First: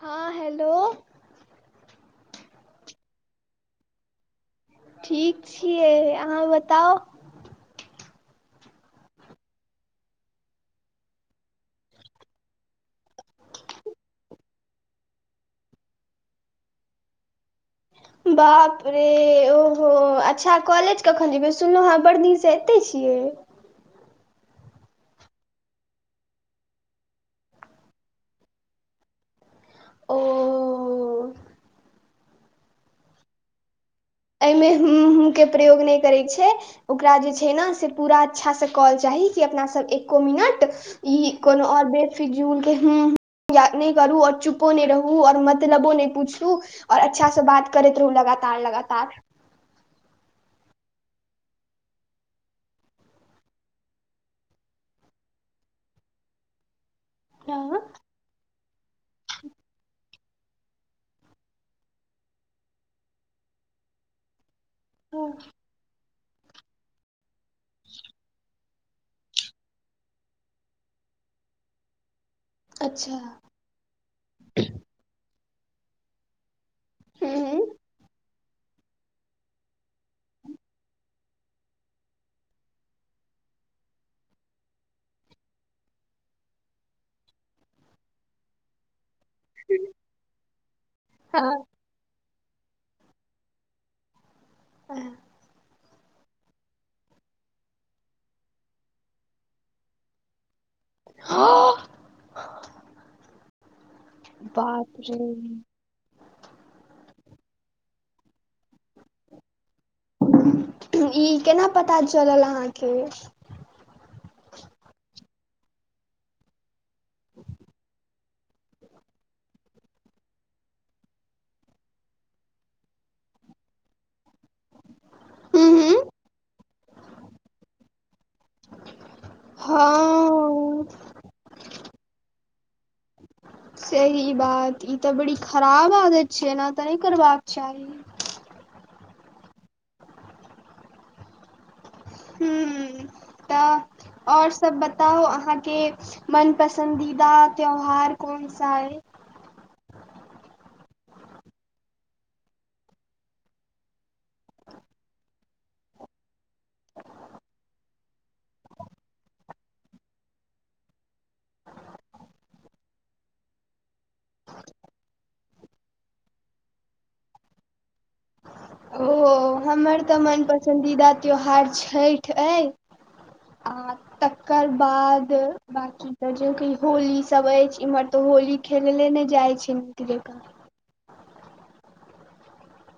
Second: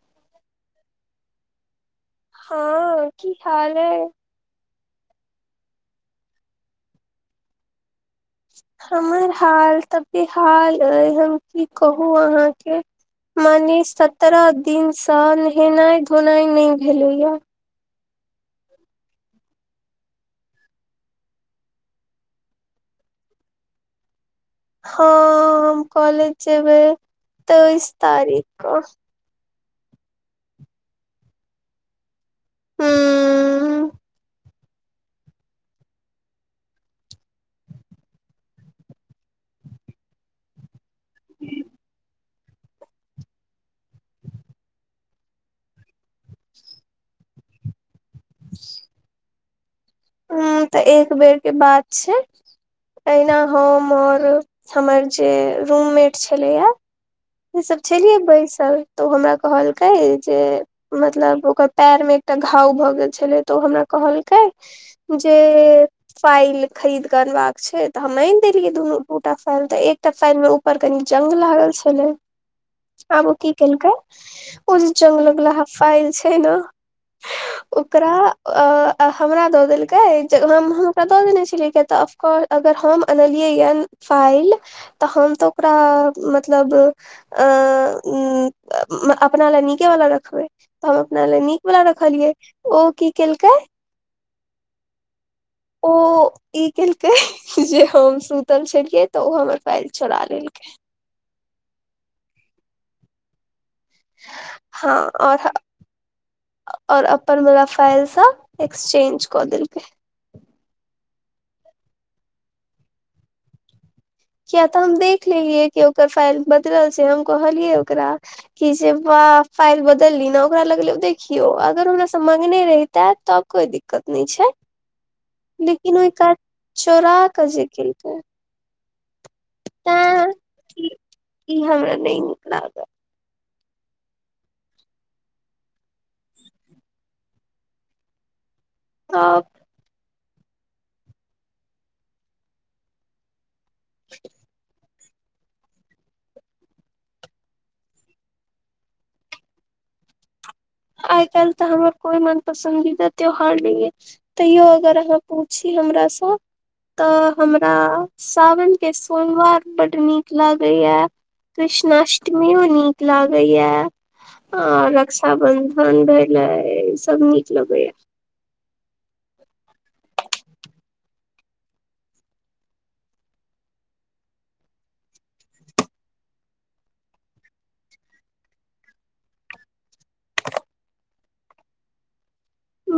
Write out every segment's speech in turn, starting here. हँ हेलो हँ की हाल अय ठीक छियै अहाँ बताउ। हमर हाल तऽ बेहाल अय हम की कहु अहाँके। माने सत्ररह दिनसँ नेहेनाइ धोनाइ नय भेलैए। बाप रे ओहो अच्छा कॉलेज कखन जेबै सुनलौं हें बड़ दिन सँ एतै छियै। हँ हम कॉलेज जेबै तेइस तारीख कऽ। ओ हुँ एहिमे हुँ हुँ के प्रयोग नहि करैक छै ओकरा जे छै न से पूरा अच्छासँ कहल चाही कि अपनासभ एक्को मिनट ई कोनो आओर बे फिजूल के हुँ हुँ याद नहि करू आओर चुपो नहि रहू आओर मतलबो नहि पूछू आओर अच्छासँ बात करैत रहू लगातार लगातार उंम्म तऽ एक बेर के बात छै अहिना हम और हमर जे रूमेट छलैये से सब हँ छेलियै बैसल तऽ ओ हमरा कहलकै जे मतलब ओकर पैर मे एकटा घाव भऽ गेल छलै तऽ ओ हमरा कहलकै जे फाइल खरीद कऽ अनबाक छै तऽ हम आइन दे लियै दुनू दू टा फाइल तऽ एकटा फाइल मे ऊपर कनि जंग लागल छेलै। अच्छा आब ओ की केलकै ओ जे जंग लगलाहा फाइल छै न हूं हूं ओकरा अ आ हमरा दऽ देलकै जब हम हुनका दऽ देने छेलियै किया तऽ अफको अगर हम अनलियै ये फाइल तऽ हम तऽ ओकरा मतलब अ उंम्म अपना लए नीके वाला रखबै तऽ हम अपना ले नीक हँ वला रखलियै ओ की केलकै [inaudible] ओ ई केलकै जे हम सुतल छेलियै तऽ ओ हमर फाइल चोरा लेलकै ह [inaudible] हँ आओर ह आओर अपन बला फाइल स एक्सचेंज कऽ देलकै। ई केना पता चलल अहाँके किये तऽ हम देख लेलियै कि ओकर फाइल बदलल छै हम कहलियै ओकरा। कि छै जे बा फाइल बदली न ओकरा लगले देखियो अगर हमरा स मंगने रहिता तब कोई दिक्कत नय छै हूँ लेकिन हूँ ओहि कात चोरा क जे केलकै तें हँ ई ई हमरा नय नीक लागल सही बात ई त बड़ी खराब आदत छै न एना त नय करबाक चाही तब हूं तऽ आओर सब बत बताउ अहाँके मनपसन्दीदा त्यौहार कौन सा अइ आइ काल्हि तऽ हमरा कोइ मन पसन्दीदा त्यौहार नै एछ तैयो अगर अहाँ पूछि हमरासँ तऽ हमरा सावनके सोमवार बड्ड नीक लागैया कृष्णाअष्टमी ओ नीक लागैया आर रकक्षाबन [unintelligible] सब नीक लगैया ओ हमर तऽ मन पसन्दीदा त्यौहार छठि अइ आ तकर बाद बकी त जे होली सब अछि इमहर तऽ होली खेल ले नय जाइ छै नीक जे कऽ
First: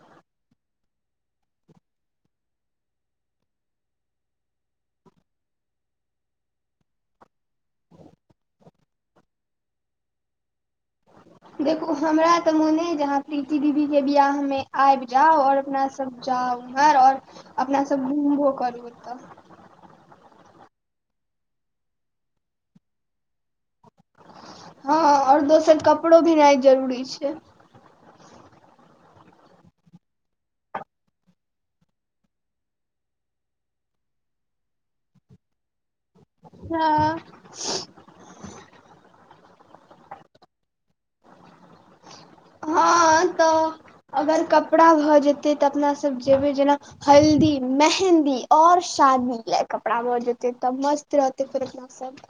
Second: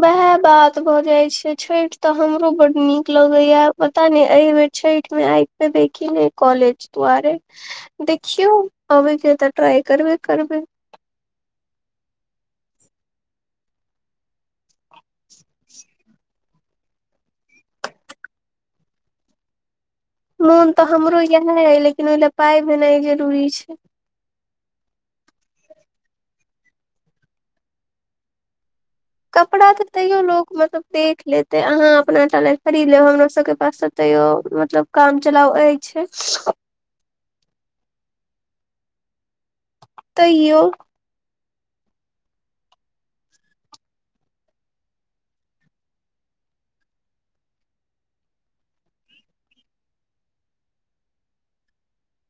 वएह बात भऽ जाय छै छठि तऽ हमरो बड नीक लगैया पता नय ए बेर छैठ मे आइ पे देखिन ने कॉलेज दुआरे देखियौ अबै के तऽ ट्राइ करबे करबै देखु हमरा त मोन यै जे आहाँ प्रीती दीदी के बियाह मे आबि जाउ और अपना सब जाउ ईमहर आओर अपना सब घुमबो करू एतऽ मुन तऽ हमरो इएह अय लेकिन ओहिला पाइ भेनाइ जरूरी छै हँ और दोसर कपड़ो भिनाइ जरूरी छै कपड़ा तऽ तैयो लोक मतलब देख लेतै अहाँ अपना टा ला खरीद लेब हमरा सबके पास तैयो मतलब काम चलाव एछि हँ तैऽ यो हँ तऽ अगर कपड़ा भऽ जेतै तऽ अपना सब जेबै जेना हल्दी मेहन्दी आओर शादी लय कपड़ा भ जेतेै त मस्त रहतै फेर अपना सब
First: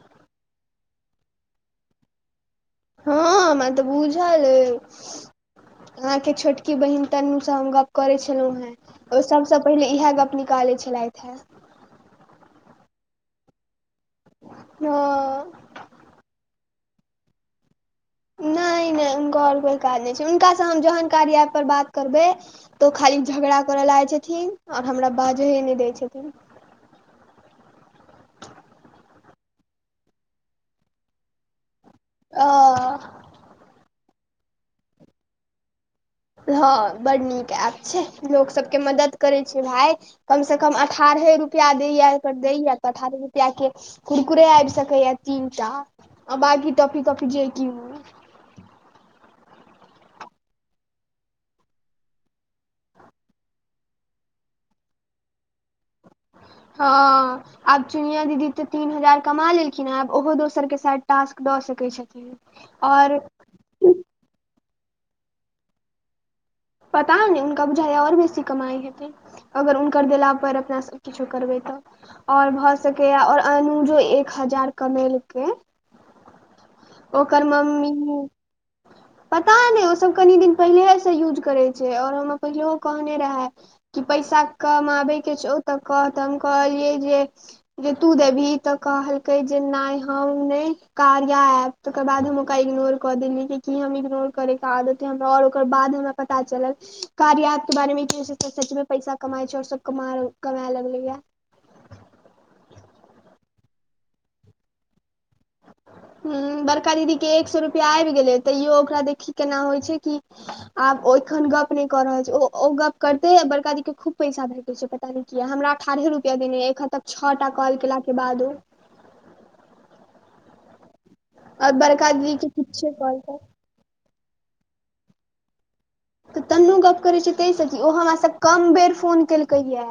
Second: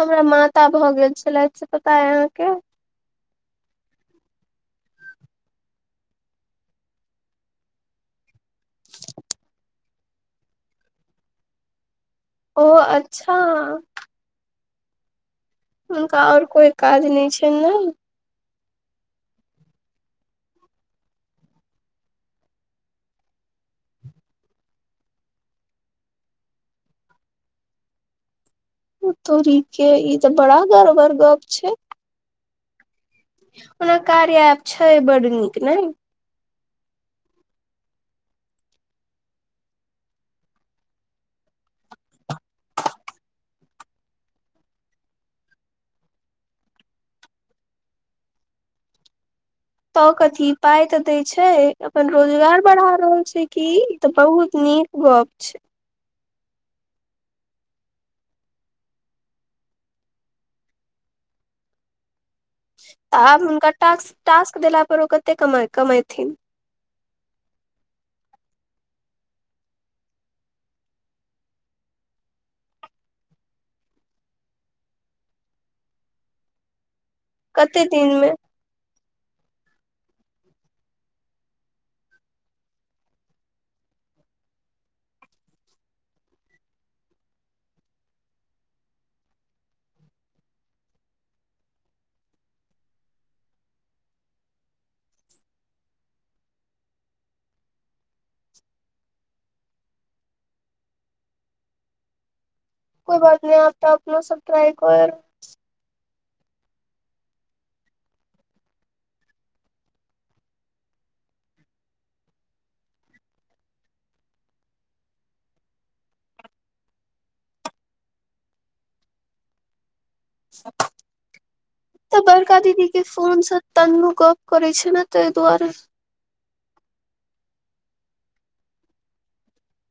हमरा माता भऽ गेल छला से पता य अहाँके हँ मा तऽ बूझल एछ अहाँ के छोटकी बहिन तनु स हम गप्प करै छलहुं हें ओय सभसँ पहिले इएह गप्प निकालै छलथि हे ओ अच्छा ओ हुनका और कोय काज नय छनि नै नय नय हुनका आओर कोय काज नय छैय हुनकासँ हम जहन कार्या एपपर बात करबै तऽ ओ खाली झगड़ा करऽ लागै छथिन और हमरा बाजहे नय दै छथिन ओ तूरी के ई तऽ बड़ा गड़बड़ गप छैय आ ओना कार्या एप छैय बड नीक नैय हँ बड़ नीक ऐप छैह लोक सबके मदद करै छै भाय कम सँ कम अठारहे रुपैआ दैए दैए तऽ अठारहे रुपैयाके कुुरकुरे आबि सकैया तीनटा आ बांकी टाॅफी ताॅफी जे किनु तऽ कथी पाय तऽ देय छै अपन रोजगार बढ़ा रहल छै की ई तऽ बहुत नीक गप छै हँ आब चुनियाँ दीदी तऽ तीन हजार कमा लेलखिन हँ आब ओहो दोसर के शायद टास्क दऽ सकै छथिन। आओर तऽ आब हुनका टास्क - टास्क देला पर ओ कते कमे कमेथिन पता नै हुनका बुझाय ये आओर बेसी कमाइ हेतै अगर हुनकर देला पर अपना सब किछो करबै तऽ आओर भऽ सकैये आओर अनुजो एक हजार कमेलकै ओकर कते मम्मी। दिन मे पता नय ओसभ कनि दिन पहिलेहेसँ यूज करै छै आओर हमरा पहिलहो कहने रेहै कि पैसा कमाबे के छौ तऽ कह तऽ हम कहलियै जे जे तू देबही तऽ कहलकै जे नहि हम नय कार्या एप तकर बाद हम ओकरा इग्नोर कऽ देलियै कि की हम इग्नोर करयके आदत या हमरा ओकर बाद मे हमरा पता चलल कार्या एप के बारे मे कि अइसे तऽ सच मे पैसा कमाय छै आओर सब कमा कमाय लगलै ये। कोइ बात नय आब तऽ अपनो सब ट्राई कए रह हुँ बड़का दीदी के एक सौ रुपया आबि गेलै तैयो ओकरा देखही केना होइ छै कि आब ओ एखन गप नहि कऽ रहल छै ओ ओ गप करते बड़का दी के खूब पैसा भेटै छै पर पता नै किये हमरा अठारहे रुपया देने ये एखन तक छौ टा कॉल केला के बादो और तऽ के बड़का दीदी किछे के कॉल पर फोन स तनु गप करै छै ने तै दुआरे तऽ तन्नू गप्प करै छै तहि सऽ कि ओ हमरा सऽ कम बेर फोन केलकै ये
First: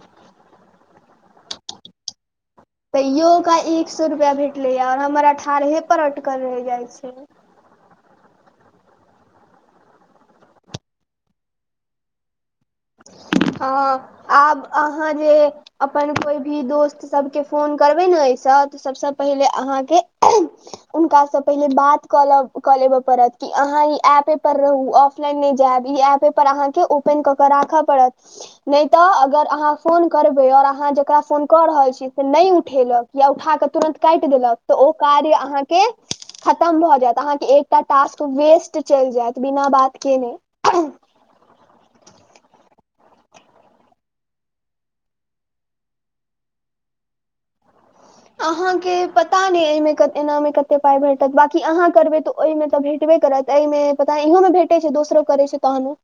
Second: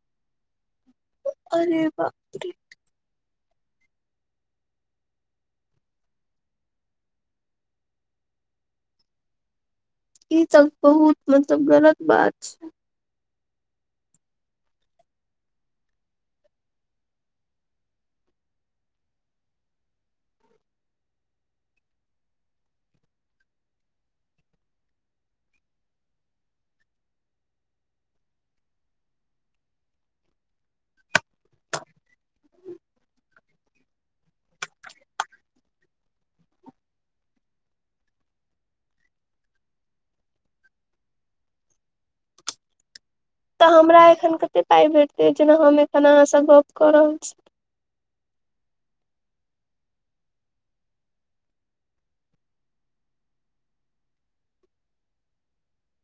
[inaudible] अरे बापरे तैयो ओकरा एक सौ रुपया भेटलै ये आओर हमर अठारहे पर अटकल रहि जाइ छै ई तऽ बहुत मतलब गलत बात छै। हँ आब अहाँ जे अपन कोइ भी दोस्त सभके फोन करबै न एहिसँ तऽ सभसँ पहिले अहाँके हुनकासँ पहिले बात कऽ लब लेब पड़त कि अहाँ ई ऐपे पर रहू ऑफ लाइन नहि जायब ई एपे पर अहाँके ओपेन कऽ के राख पड़त नय तऽ अगर अहाँ फोन करबै आओर अहाँ जेकरा फोन कऽ रहल छी से नै उठेलक या उठा कऽ तुरन्त काटि देलक तऽ ओ कार्य अहाँके खतम भऽ जैत अहाँके एकटा टास्क वेस्ट चलि जैत बिना बात केने। तऽ हमरा एखन कते पाइ भेटतै जेना हम एखन अहाँसँ गप कऽ रहल छी। अहाँके पता नय एहिमे कत एनामे कते पाइ भेटत बाकी अहाँ करबै तऽ ओहिमे तऽ भेटबे करत एहिमे पता इहोमे भेटै छै दोसरो करै छै तहनो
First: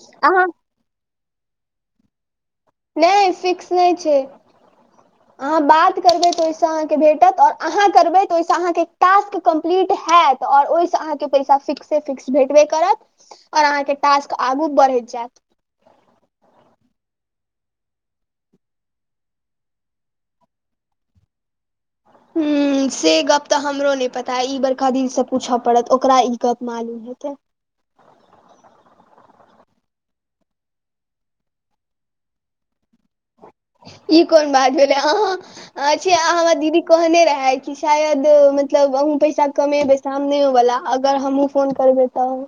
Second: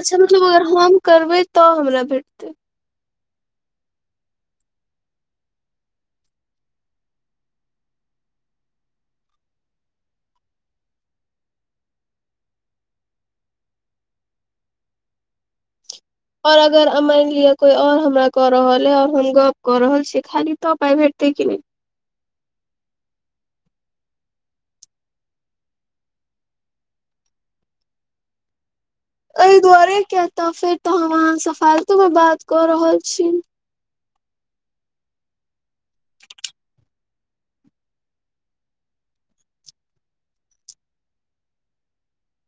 अच्छा मतलब अहाँ अगर हम करबै तऽ हमरा भेटतै नय फिक्स नय छै अहाँ बात करबै तऽ ओहि से अहाँके भेटत आओर अहाँ करबै तऽ ओहिस अहाँके टास्क कम्प्लीट हैत तऽ आओर ओहिसँ अहाँके पैसा फिक्से फिक्स भेटबे करत आओर अहाँके टास्क आगू बढ़ैत जेत आओर अगर मानि लिअ कोइ आओर हमरा कऽ रहल हय आओर हम गप कऽ रहल छियै खाली तऽ पाइ भेटतै की नय हुँ से गप तऽ हमरो नय पता ई बड़का दी से पूछऽ पड़त ओकरा ई गप मालूम हेतै। एहि दुआरे किये तऽ फेर तऽ हम अहाँ स फालतू मे बात कऽ रहल छी। ई कोन बात भेलै अहाँ अछे आ हमर दीदी कहने रहै कि शायद मतलब अहूँ पैसा कमेबै सामनेओवला अगर हमहु फोन करबै तऽ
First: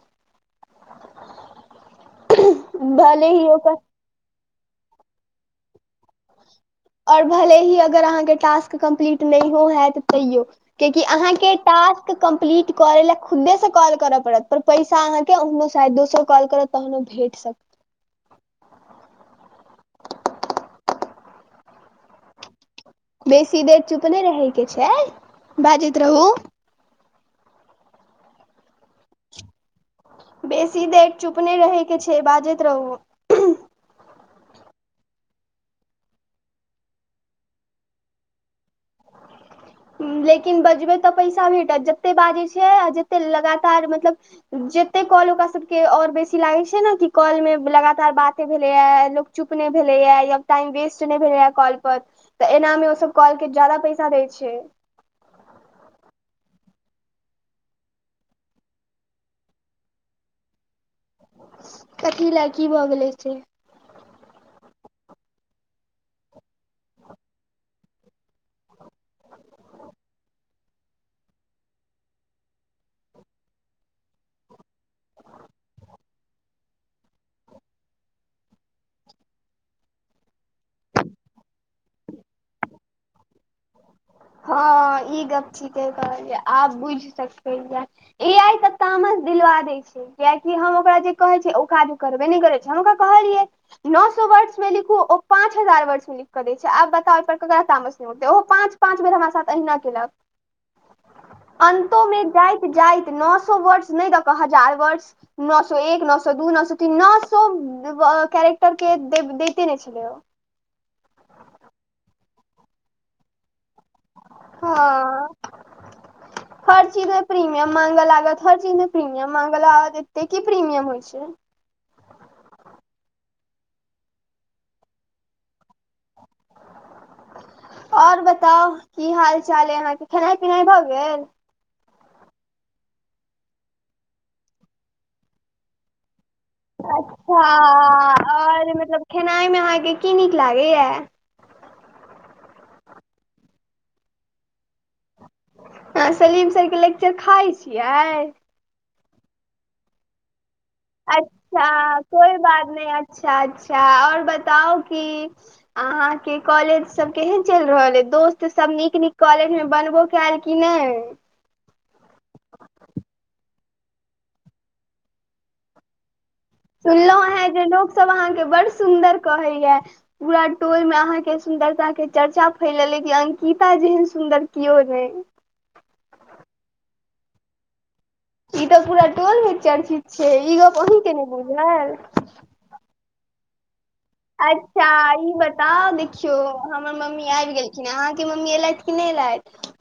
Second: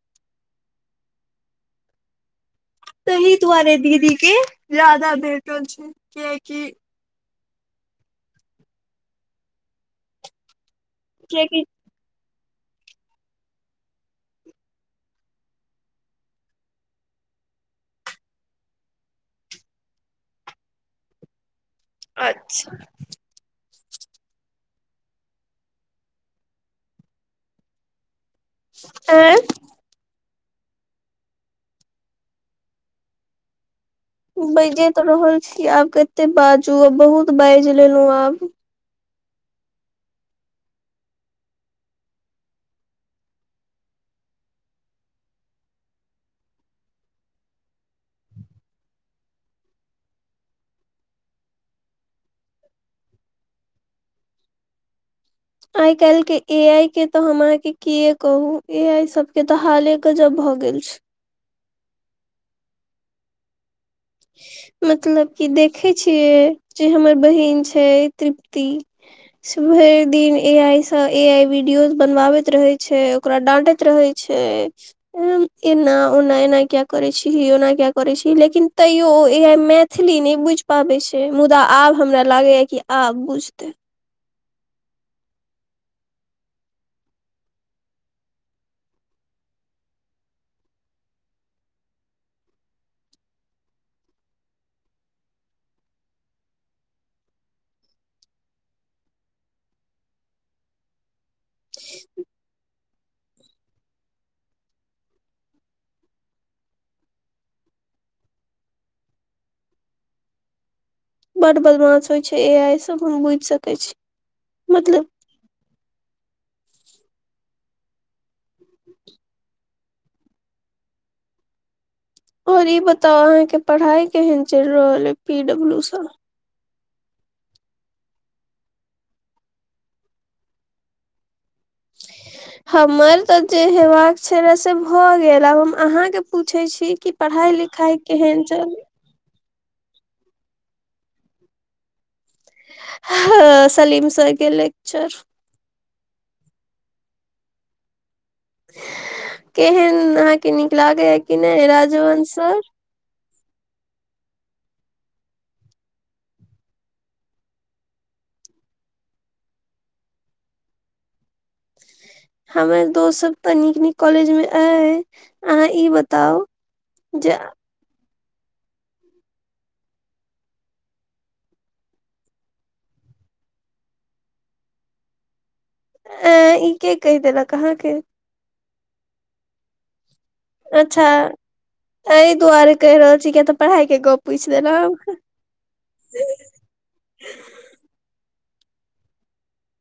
[inaudible] [unintelligible] तहि ही ओकर दुआरे दीदी केँ ज्यदा भेटल छै कियकि और भले ही अगर अहाँ केँ टास्क कम्प्लीट नहि हैत तैयो। कियाकि अहाँकेँ कियाकि टास कम्प्लीट करै ला खुदे स कॉल करऽ पड़त पर पैसा अहाँ केँ ओहनो शायद दोसर कॉल करत। तहनो भेट सकै। अच्छ बेसी देर चुप नहि रहैकेँ छै बाजैत रहू। [unintelligible] बेसी देर चुपने रहे केँ छै बाजैत रहू बाजै तऽ रहल छी आब कते बाजू आ बहुत बैज लेलै आब। लेकिन बजबै तऽ पैसा भेटत जते बाजै छ जतेक लगातार मतलब जते कॉल ओकरा सभके ओर बेसी लागैत छै न कि कॉल मे लगातार बाते भेलैए लोक चुप नहि भेलैए या टाइम वेस्ट नहि भेलैए कॉल पर तऽ एना मे ओ सब कॉल केँ जादा पैसा दै छै। आइ काइल केँ ए आई केँ तऽ हम अहाँकेँ किए कहू ए आई सब केँ तऽ हाले गजब भऽ गेल छै। कथी लए की भऽ गेले से मतलब की देखे छियै जे हमर बहिन छै तृप्त। सुबहे दिन ए आई स ए आई वीडियो बनवावैत रहे छै। ओकरा डंटैत रहै छै। एना ओना एना किया करै छी ओना किया करै छी लेकिन। तैयो उऽ ए आइ मैथिली नहि बुझि पाबै छै मुदा आब हमरा लागैए कि आब बुझतै। हँ हँ ई गप थिके कहल जै आब बुझि सकै या ए आइ तऽ तामस दिलवा दै छै। कियकि हम ओकरा जे कहै छियै ओ काज करबे नहि करै छै हम ओकरा कहलियै नओ सौ वर्डस म लिखू ओ पाँच हजार वर्डस म लिख कऽ दै छै आब बताउ ओ पर ककरा तामस नहि होतै ओ पाँच पाँच बेर हमरा साथ अहिना केलक [inaudible] अन्तो मे जाइत जाइत नओ सौ वर्डस नहि द कऽ हजार वर्डस नओ सौ एक नओ सौ दू नओ सौ तीन नओ सौ [unintelligible] कारेक्टर केँ देब दैते नै छलै ओ बड बदमास होइ छै ए आइ सब हम बुझि सकै छी मतलब हँ [inaudible] हर चीज म प्रीमियम मांगे लागत हर चीज म प्रीमियम मांगे लागत एते की प्रीमियम होइ छै? और इ बताउ अहाँकेँ पढ़ाई केहन चैक रहल ह पी डब्लू सऽ और बताउ की हाल चाल य यहाँ केँ खेनाइ पिनाइ भए गेल? हमर तऽ जे हेबाक छलए से भऽ गेल आब हम अहाँ केँ पूछै छी कि पढ़ाई लिखाइ हँ केहन और चलै मतलब खेनाइ मे अहाँकेँ की नीक लागैय [unintelligible] सलीम सरके लेेक्चर अहाँ सलीम सर केँ लेक्चर खाइ छियै [inaudible] केहन अहाँ केँ नीक लागे य कि नहि राजवंश सर अच्छ अच्छ ओर बताउ की अहाँकेँ कॉलेज सब केहन चैल रहल ह दोस्त सब नीक निक कॉलेज में बनबो [unintelligible] हमर दोस्त सब तऽ नीक नीक कॉलेज मे अय अहाँ ई बताउ सुनलहु हे जे लोक सब अहाँकेँ बड़ सुंन्दर कहे य पूरा टोल मे अहाँकेँ सुन्दरता केँ चर्चा फैलल यऽ की अंकिता जेहन सुन्दर केओ नहि ऐ ई केय कहि देलक अहाँकेँ ई तऽ पूरा टोल मे चर्चित छै ई गप अही अच्छा केँ नय बुझल एहि दआरे कहि रहल छी तऽ पढ़ाइ केँ गप पूछि अच्छा देलहुँ ई बताउ देखियौ हमर मम्मी आबि गेलखिन, अहाँकेँ मम्मी ऐलैथ कि नय ऐलैथ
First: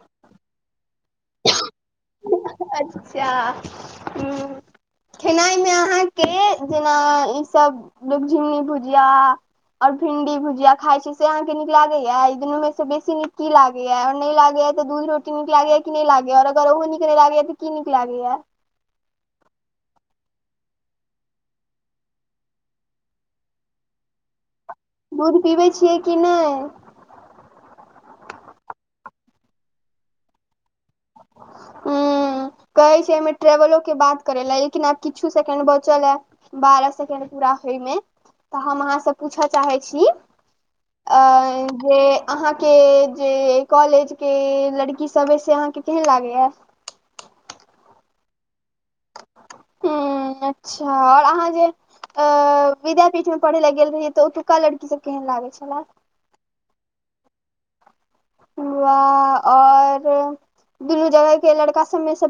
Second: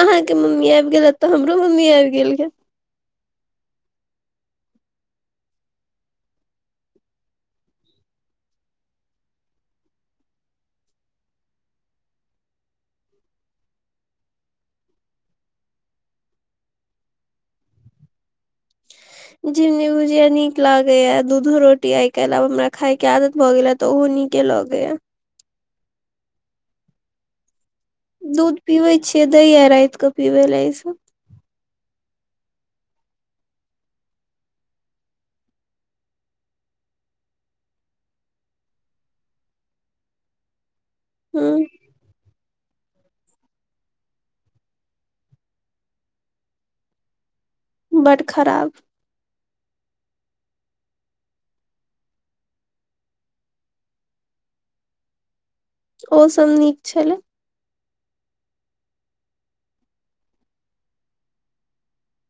अहाँकेँ मम्मी आबि गेलैथ तऽ हमरो मम्मी आबि गेल गे एलथि अच्छा हुँ खेनाइ मे अहाँकेँ जेना ईसभ लुझि भुजिया आओर भिंडी भुजिया खई छी से अहाँकेँ नीक लागै य ई दुनू मे से बेसी नीक की लाग य आ नैय लागैय तऽ दूध रोट नीक लागैय य कि नय लागैया आओर अगर उहो नीक नय लागैय य तऽ की नीक लागैय य झिमनी भुझिया नीक लागेया, दूधो रोटी आई काल्हि आब हमरा खाय केँ आदत भए गेला तऽ उ नीकेँ लगेय य दूध पीबै छियै कि नय दूध पीबै छियै। दै य राइत कऽ पीबे लऽ ई सब हुँ कहै छै एहिमे ट्रेवलो केँ बात करे लऽ लेकिन आब किछु सेकेंड बचल य बारह सेकेंड पूरा होयमे तऽ हम अहाँ से पूछय चाहै छी अ ह जे अहाँकेँ जे कॉलेज केँ लड़की सभ यऽ से अहाँकेँ केहैन लागे य बड्ड खराब हुँ अच्छा आओर अहाँ जे अ विद्यापीठ मे पढ़े लऽ गेल रहियै तऽ ओतुका लड़की सब केहेन लागे छलै ओ सब नीक छलै वा आओर दुनू जगह केँ लड़का सबमे सब